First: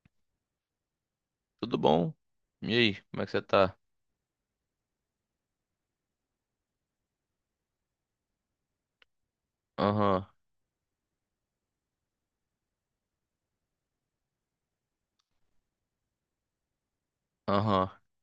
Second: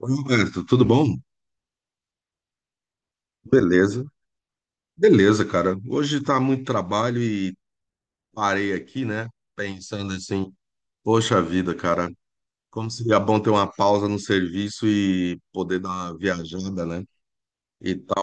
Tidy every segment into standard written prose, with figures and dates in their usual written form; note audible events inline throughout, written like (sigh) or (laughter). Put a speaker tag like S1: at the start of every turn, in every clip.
S1: Oi, Roberto, tudo bom?
S2: Tudo bom? E aí, como é que você tá?
S1: Beleza, beleza, cara. Hoje tá muito trabalho e parei aqui, né? Pensando
S2: Aham,
S1: assim, poxa vida, cara, como seria bom ter uma pausa no serviço e poder dar uma viajada, né?
S2: aham,
S1: E tal.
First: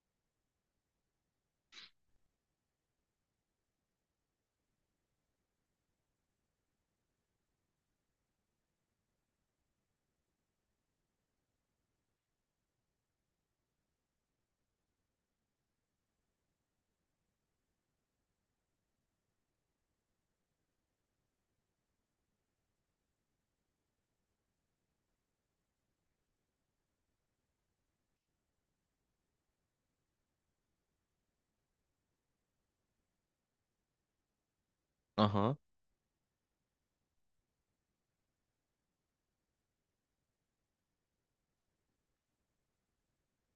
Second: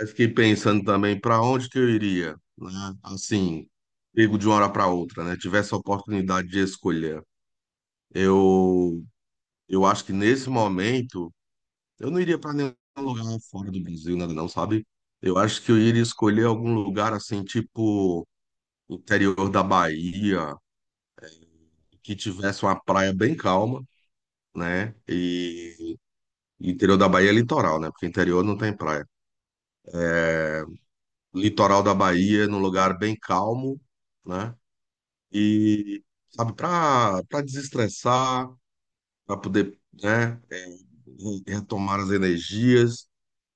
S1: Aí fiquei pensando também para onde que eu iria, né? Assim, pego de uma hora para outra, né? Tivesse a oportunidade de escolher. Eu, eu acho que nesse momento. Eu não iria para nenhum lugar fora do Brasil, nada não, sabe? Eu acho que eu iria escolher algum lugar assim, tipo interior da Bahia, que tivesse uma praia bem calma, né? E interior da Bahia é litoral, né? Porque interior não tem praia. Litoral da Bahia, num lugar bem calmo, né?
S2: aham,
S1: E sabe, para desestressar, para poder, né, retomar as energias.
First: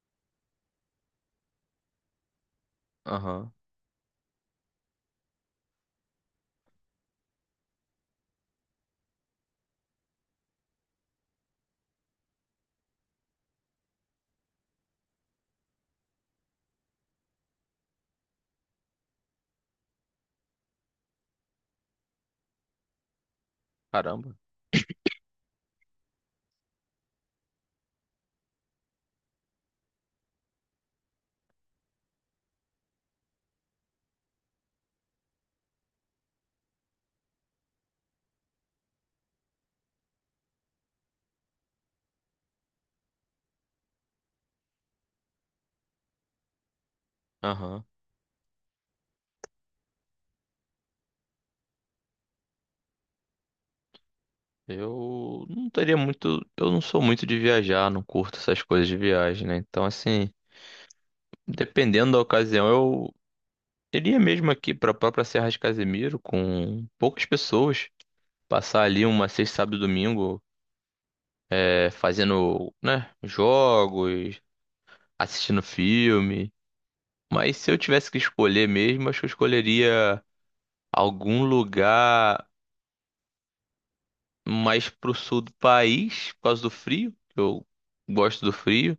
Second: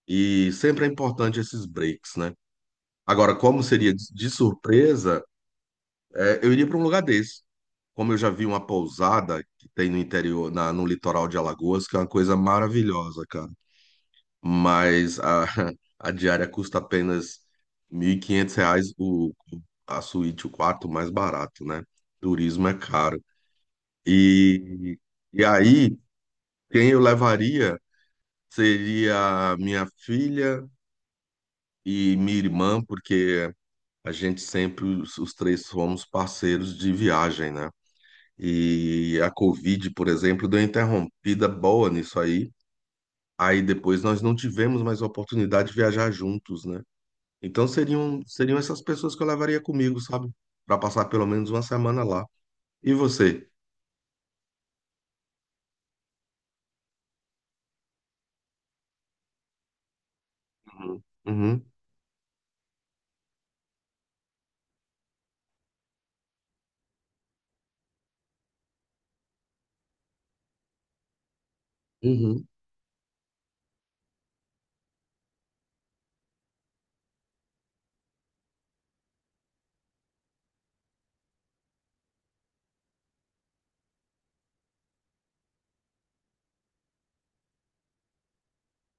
S1: E sempre é importante esses breaks, né? Agora,
S2: aham.
S1: como seria de surpresa, eu iria para um lugar desse. Como eu já vi uma pousada que tem no interior, no litoral de Alagoas, que é uma coisa maravilhosa, cara. Mas (laughs) a diária custa apenas R$ 1.500 a suíte, o quarto mais barato, né? Turismo é caro.
S2: Caramba.
S1: E, e aí, quem eu levaria seria minha filha e minha irmã, porque a gente sempre, os três fomos parceiros de viagem, né? E a Covid, por exemplo, deu uma interrompida boa nisso aí. Aí depois nós não tivemos mais oportunidade de viajar juntos, né? Então
S2: Aham.
S1: seriam essas pessoas que eu levaria comigo, sabe? Para passar pelo menos uma semana lá. E você?
S2: Eu não teria muito. Eu não sou muito de viajar, não curto essas coisas de viagem, né? Então, assim,
S1: Uhum, uhum,
S2: dependendo da ocasião, eu iria mesmo aqui pra própria Serra de Casemiro com poucas pessoas. Passar ali uma sexta, sábado e domingo,
S1: uhum.
S2: fazendo, né, jogos, assistindo filme. Mas se eu tivesse que escolher mesmo, acho que eu escolheria algum lugar mais pro sul do país, por causa do frio, que eu gosto do frio.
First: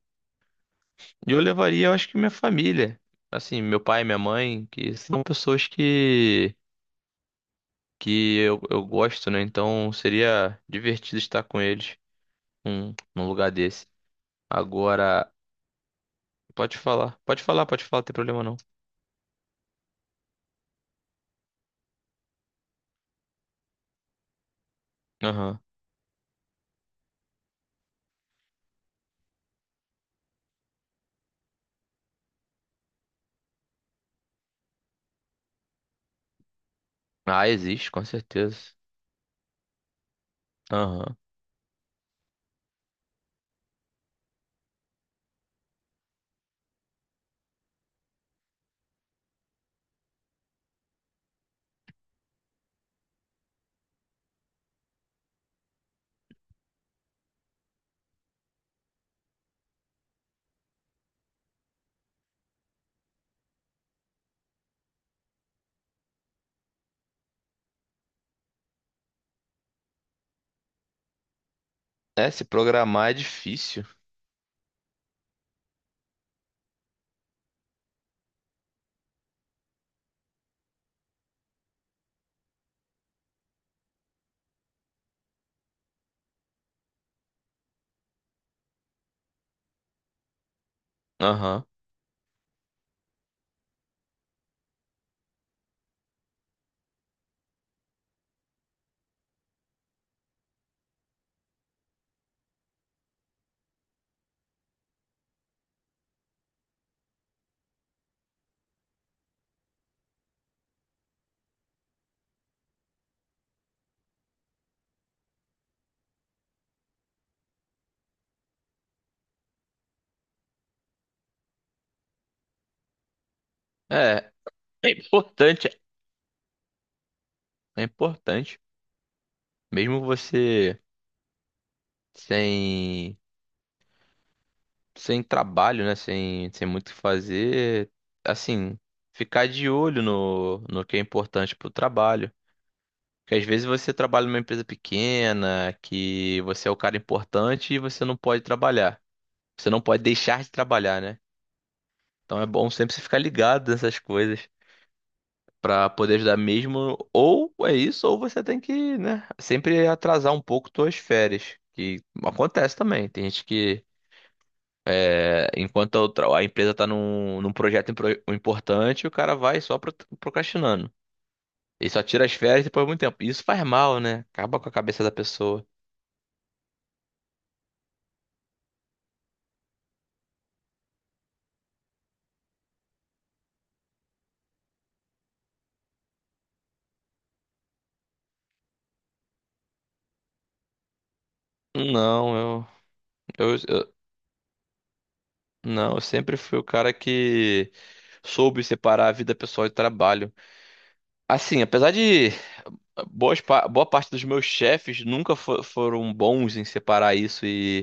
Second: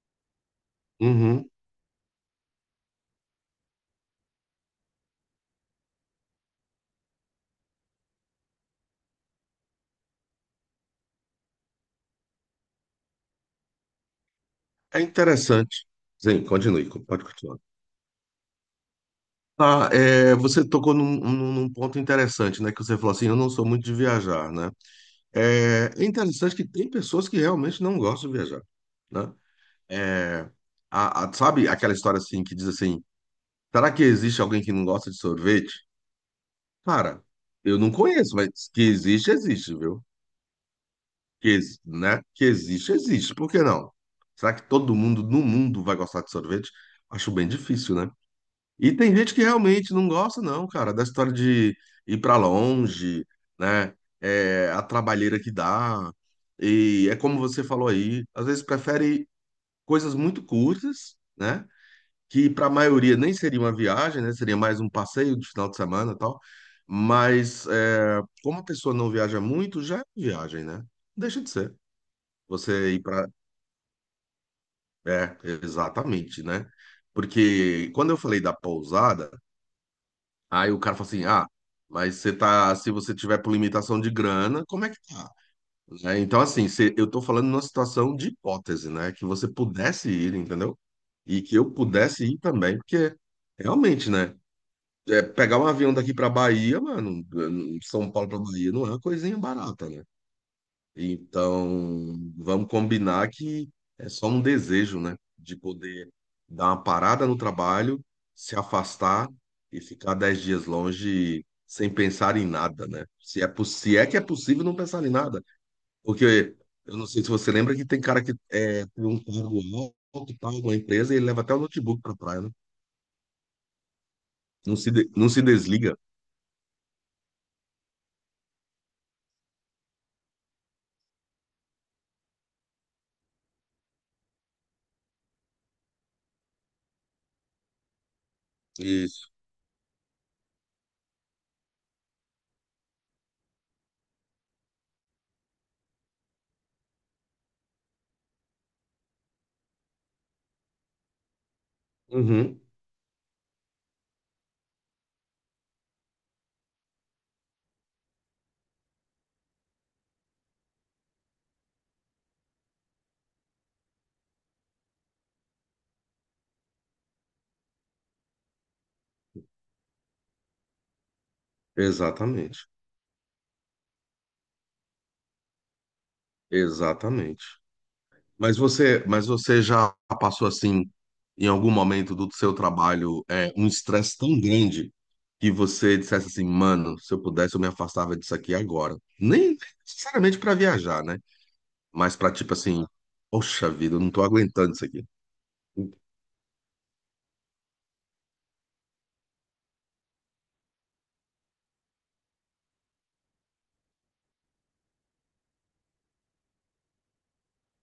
S2: E eu
S1: Uhum.
S2: levaria, eu acho que minha família, assim, meu pai e minha mãe, que são pessoas que eu gosto, né? Então seria divertido estar com eles num lugar desse.
S1: É
S2: Agora,
S1: interessante. Sim,
S2: pode
S1: continue,
S2: falar,
S1: pode
S2: pode
S1: continuar.
S2: falar, pode falar, não tem problema não.
S1: Ah, é, você tocou num ponto interessante, né? Que você falou assim, eu não sou muito de viajar, né?
S2: Aham.
S1: É interessante que tem pessoas que realmente não gostam de viajar, né? É, sabe aquela história assim que diz assim, será que existe alguém que não gosta de sorvete? Cara,
S2: Ah,
S1: eu
S2: existe,
S1: não
S2: com
S1: conheço, mas
S2: certeza.
S1: que existe, existe, viu?
S2: Aham.
S1: Né? Que existe, existe. Por que não? Será que todo mundo no mundo vai gostar de sorvete? Acho bem difícil, né? E tem gente que realmente não gosta, não, cara, da história de ir pra longe, né? É, a trabalheira que dá. E é como você falou aí, às vezes prefere coisas muito curtas, né? Que para a maioria nem seria uma viagem, né? Seria mais um passeio de final de semana e tal. Mas é, como a pessoa não viaja muito, já é viagem, né? Deixa de ser.
S2: É, se
S1: Você ir
S2: programar é
S1: para.
S2: difícil.
S1: É, exatamente, né? Porque quando eu falei da pousada. Aí o cara fala assim, ah, mas você tá, se você tiver por limitação de grana, como é que tá? Né? Então, assim, eu tô falando numa situação de hipótese, né? Que você pudesse ir, entendeu? E que
S2: Aham.
S1: eu pudesse ir também, porque realmente, né? Pegar um avião daqui pra Bahia, mano, São Paulo pra Bahia, não é uma coisinha barata, né? Então, vamos combinar que é só um desejo, né? De poder dar uma parada no trabalho, se afastar e ficar 10 dias longe sem pensar em nada, né? Se é que é possível não pensar em nada. Porque eu não sei se você lembra que tem cara que é, tem um cargo alto, tal, numa empresa, e ele leva até o notebook pra praia, né?
S2: É, é
S1: Não se
S2: importante,
S1: desliga.
S2: é importante. Mesmo você sem, sem trabalho, né? Sem muito o que fazer, assim,
S1: Isso.
S2: ficar de olho no que é importante pro trabalho. Porque às vezes você trabalha numa empresa pequena, que você é o cara importante e você não pode trabalhar. Você não pode deixar de trabalhar, né? Então é
S1: Uhum.
S2: bom sempre você ficar ligado nessas coisas pra poder ajudar mesmo. Ou é isso, ou você tem que, né, sempre atrasar um pouco suas férias. Que acontece também. Tem gente que é, a empresa está num projeto importante, o cara vai só procrastinando. E só tira as férias
S1: Exatamente.
S2: depois de muito tempo. Isso faz mal, né? Acaba com a cabeça da pessoa.
S1: Exatamente. Mas você já passou assim, em algum momento do seu trabalho, um estresse tão grande que você dissesse assim, mano, se eu pudesse, eu me afastava disso aqui agora. Nem sinceramente para viajar, né? Mas para
S2: Não,
S1: tipo
S2: eu,
S1: assim,
S2: eu,
S1: poxa
S2: eu-
S1: vida, eu não tô aguentando isso aqui.
S2: não, eu sempre fui o cara que soube separar a vida pessoal e trabalho. Assim, apesar de boa parte dos meus chefes nunca foram bons em separar isso. E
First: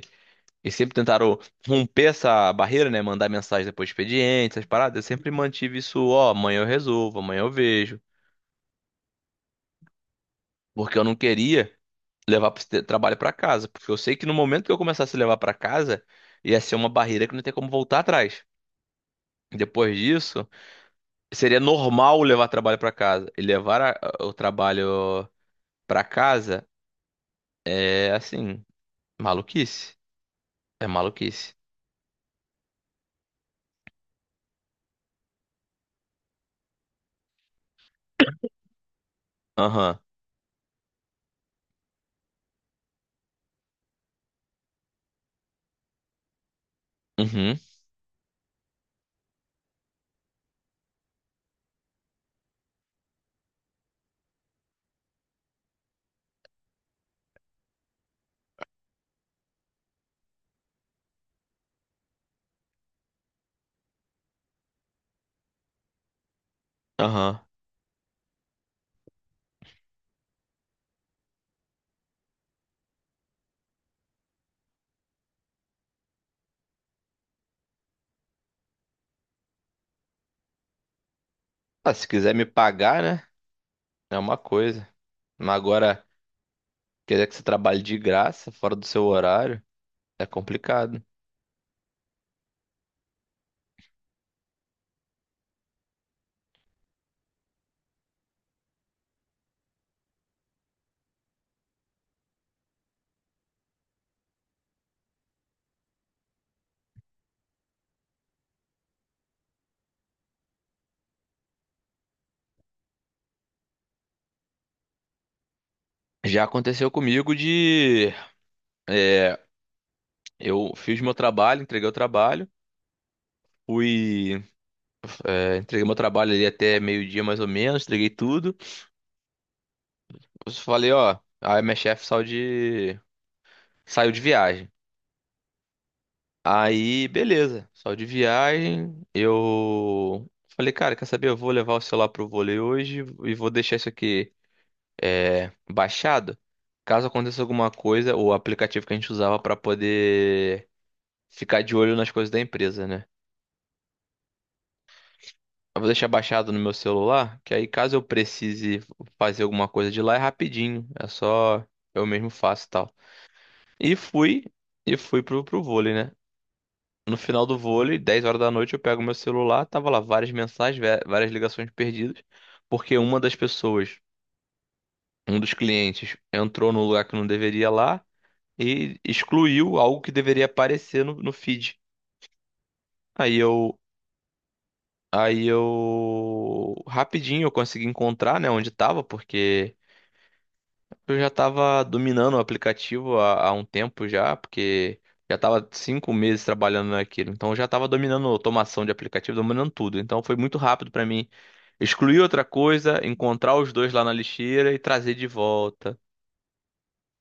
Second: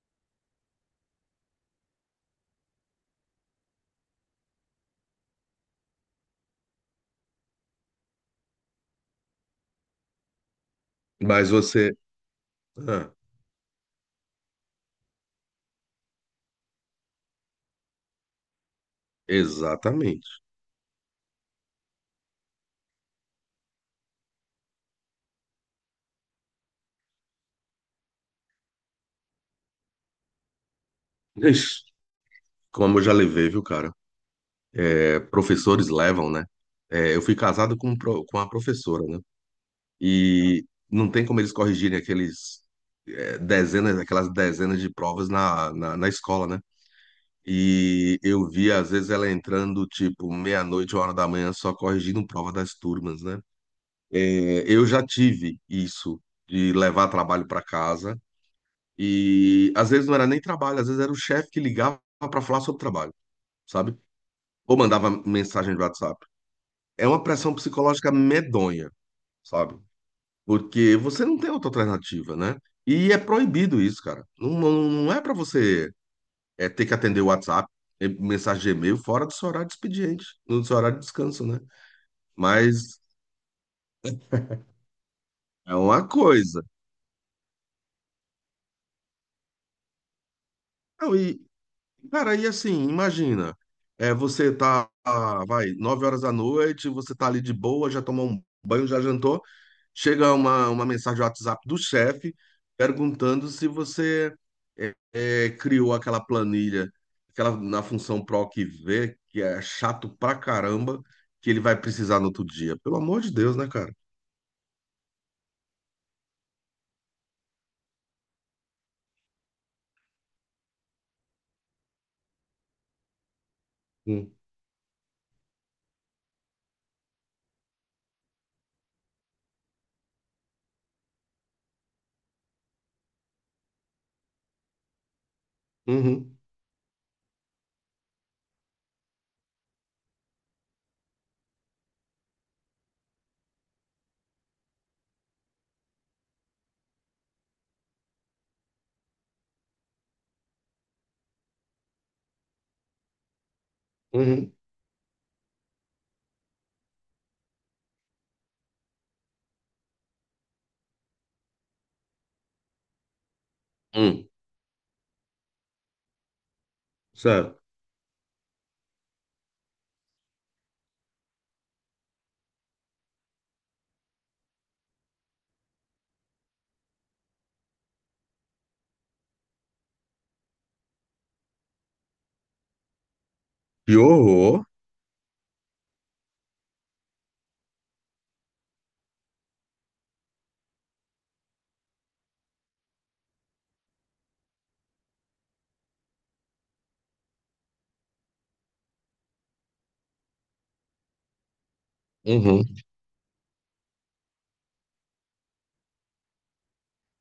S2: sempre tentaram romper essa barreira, né? Mandar mensagem depois do expediente, essas paradas. Eu sempre mantive isso, ó, amanhã eu resolvo, amanhã eu vejo. Porque eu não
S1: Mas
S2: queria
S1: você,
S2: levar
S1: ah,
S2: trabalho pra casa. Porque eu sei que no momento que eu começasse a levar pra casa, ia ser uma barreira que não tem como voltar atrás. Depois
S1: exatamente.
S2: disso, seria normal levar trabalho pra casa. E o trabalho pra casa é, assim, maluquice. É maluquice.
S1: Ixi, como eu já levei, viu, cara? É, professores levam, né? É, eu fui casado com uma professora, né?
S2: Aham.
S1: E não tem como eles corrigirem aquelas dezenas de provas na escola, né?
S2: Uhum.
S1: E eu vi, às vezes, ela entrando, tipo, meia-noite, 1 hora da manhã, só corrigindo prova das turmas, né? Eu já tive isso, de levar trabalho para casa. E às vezes não era nem trabalho, às vezes era o chefe que ligava para falar sobre trabalho, sabe? Ou mandava mensagem de WhatsApp. É uma
S2: Aham.
S1: pressão psicológica medonha, sabe? Porque você não tem outra alternativa, né? E é proibido isso, cara. Não, não, não é para você ter que atender o WhatsApp, mensagem de e-mail fora do seu horário de expediente, no seu horário de descanso, né?
S2: Ah, se quiser me
S1: Mas
S2: pagar, né? É uma coisa. Mas
S1: é
S2: agora,
S1: uma coisa.
S2: querer que você trabalhe de graça, fora do seu horário, é complicado.
S1: Não, e, cara, e assim, imagina, você tá, ah, vai, 9 horas da noite, você tá ali de boa, já tomou um banho, já jantou. Chega uma mensagem do WhatsApp do chefe perguntando se você criou aquela planilha, aquela na função PROC V, que é chato pra caramba, que ele vai precisar no outro dia. Pelo amor de Deus, né, cara?
S2: Já aconteceu comigo de, é, eu fiz meu trabalho, entreguei o trabalho,
S1: Hum.
S2: fui. É, entreguei meu trabalho ali até meio-dia mais ou menos, entreguei tudo. Eu falei, ó, aí minha chefe saiu de, saiu de viagem.
S1: Uhum,
S2: Aí, beleza, saiu de viagem, eu falei, cara, quer saber? Eu vou levar o celular pro vôlei hoje e vou deixar isso aqui, é, baixado. Caso aconteça alguma coisa, o aplicativo que a gente usava para poder ficar de olho nas coisas da empresa, né?
S1: uhum,
S2: Eu vou deixar baixado no meu celular, que aí caso eu precise fazer alguma coisa de lá é rapidinho, é só eu mesmo faço e tal. E
S1: hum.
S2: fui, e fui pro vôlei, né? No final do
S1: Sério.
S2: vôlei, 10 horas da noite, eu pego meu celular, tava lá várias mensagens, várias ligações perdidas, porque uma das pessoas, um dos clientes, entrou no lugar que não deveria lá e excluiu algo que deveria aparecer no feed. Aí eu,
S1: Que horror.
S2: aí eu rapidinho eu consegui encontrar, né, onde estava, porque eu já estava dominando o aplicativo há um tempo já, porque já estava 5 meses trabalhando naquilo. Então eu já estava dominando automação de aplicativo, dominando tudo. Então foi muito rápido para mim excluir outra
S1: Uhum,
S2: coisa, encontrar os dois lá na lixeira e trazer de volta.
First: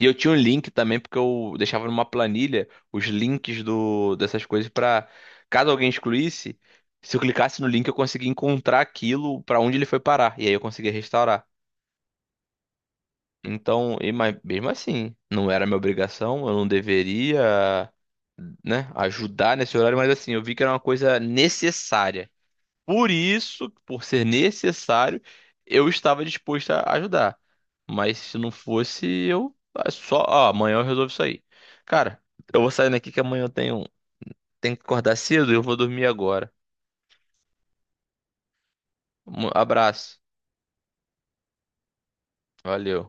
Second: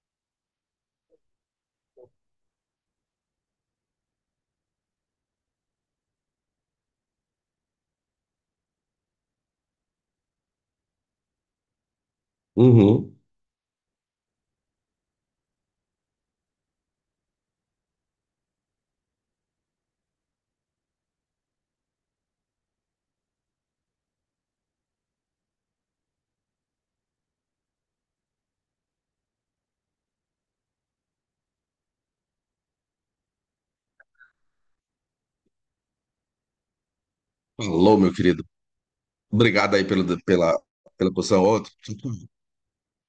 S2: E eu tinha um link também, porque eu deixava numa planilha os links dessas coisas pra caso alguém excluísse, se eu clicasse no link eu conseguia encontrar aquilo pra onde ele foi parar. E aí eu conseguia restaurar.
S1: uhum.
S2: Então, e, mas mesmo assim, não era minha obrigação, eu não deveria, né, ajudar nesse horário, mas assim, eu vi que era uma coisa necessária. Por isso, por ser necessário, eu estava disposto a ajudar. Mas se não fosse, eu ah, só, ó, amanhã eu resolvo isso aí. Cara, eu vou saindo aqui que amanhã eu tenho, tenho que acordar cedo e eu vou dormir agora.
S1: Alô, meu querido.
S2: Um
S1: Obrigado aí
S2: abraço.
S1: pela posição.
S2: Valeu.